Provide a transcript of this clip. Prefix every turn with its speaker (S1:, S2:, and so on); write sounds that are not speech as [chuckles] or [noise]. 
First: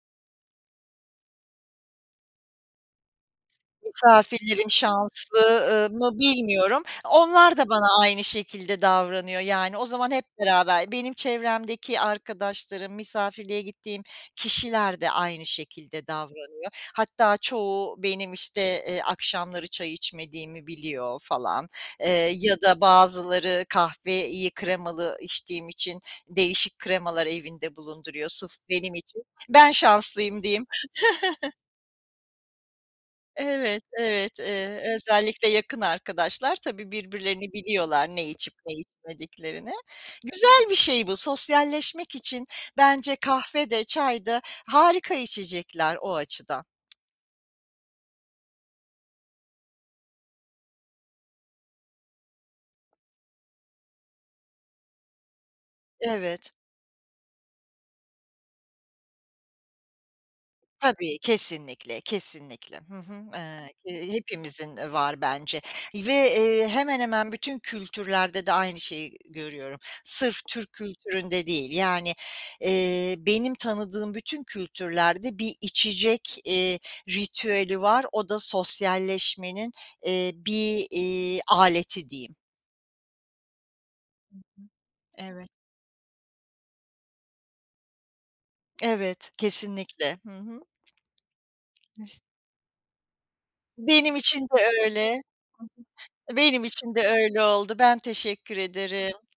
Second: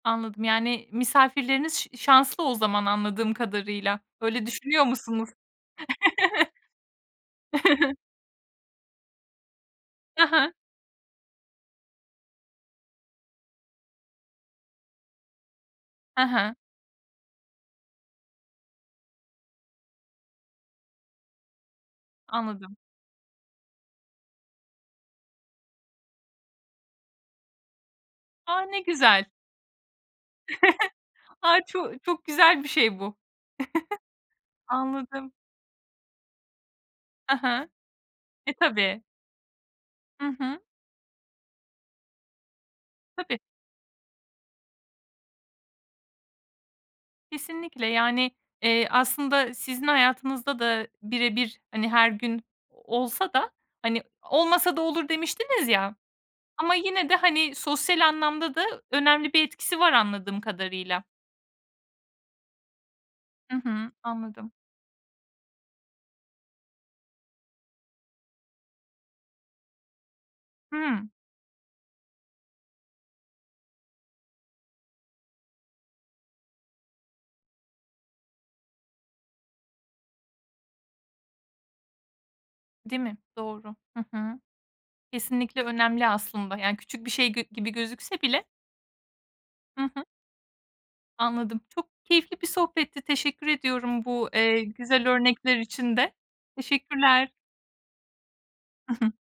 S1: Anladım. Yani misafirleriniz ş şanslı o zaman anladığım kadarıyla. Öyle
S2: Misafirlerim
S1: düşünüyor musunuz?
S2: şanslı, ııı, mı
S1: [chuckles]
S2: bilmiyorum. Onlar da
S1: [chuckles]
S2: bana aynı şekilde davranıyor. Yani o zaman hep
S1: Ha ha.
S2: beraber, benim çevremdeki arkadaşlarım, misafirliğe gittiğim kişiler de aynı şekilde
S1: Ha ha.
S2: davranıyor. Hatta çoğu benim, işte, eee, akşamları çay içmediğimi biliyor falan. Eee, ya
S1: Anladım.
S2: da bazıları kahveyi iyi kremalı içtiğim için değişik kremalar evinde bulunduruyor, sırf
S1: A! Ne
S2: benim için.
S1: güzel.
S2: Ben şanslıyım diyeyim.
S1: [chuckles]
S2: [chuckles]
S1: A! Ço çok güzel bir şey bu.
S2: Evet, evet.
S1: [chuckles]
S2: Eee,
S1: Anladım.
S2: özellikle yakın arkadaşlar tabii,
S1: Ha
S2: birbirlerini
S1: ha.
S2: biliyorlar ne içip
S1: E,
S2: ne
S1: tabii.
S2: içmediklerini.
S1: Hı hı.
S2: Güzel bir şey bu. Sosyalleşmek için bence
S1: Tabii.
S2: kahve de çay da harika içecekler o açıdan.
S1: Kesinlikle. Yani, eee, aslında sizin hayatınızda da birebir, hani, her gün olsa da, hani, olmasa da olur demiştiniz ya.
S2: Evet.
S1: Ama yine de, hani, sosyal anlamda da önemli bir etkisi var anladığım kadarıyla.
S2: Tabii kesinlikle, kesinlikle. Hı hı.
S1: Hı
S2: Eee,
S1: hı,
S2: ke
S1: anladım.
S2: hepimizin, eee, var bence. Ve, eee, hemen hemen bütün kültürlerde de aynı şeyi görüyorum. Sırf Türk
S1: Hımm.
S2: kültüründe değil. Yani, eee, benim tanıdığım bütün kültürlerde bir içecek, eee, ritüeli var, o da sosyalleşmenin, eee, bir, iii, aleti diyeyim.
S1: Değil mi? Doğru. Hı
S2: Hı
S1: hı.
S2: hı. Evet.
S1: Kesinlikle önemli aslında. Yani küçük bir şey g gibi gözükse bile.
S2: Evet,
S1: Hı hı.
S2: kesinlikle. Hı hı.
S1: Anladım, çok
S2: [unintelligible]
S1: keyifli bir sohbetti. Teşekkür ediyorum
S2: Benim
S1: bu,
S2: için
S1: eee,
S2: de
S1: güzel
S2: öyle. Hı
S1: örnekler için de.
S2: hı. Benim için de
S1: Teşekkürler.
S2: öyle oldu. Ben teşekkür
S1: [chuckles]
S2: ederim.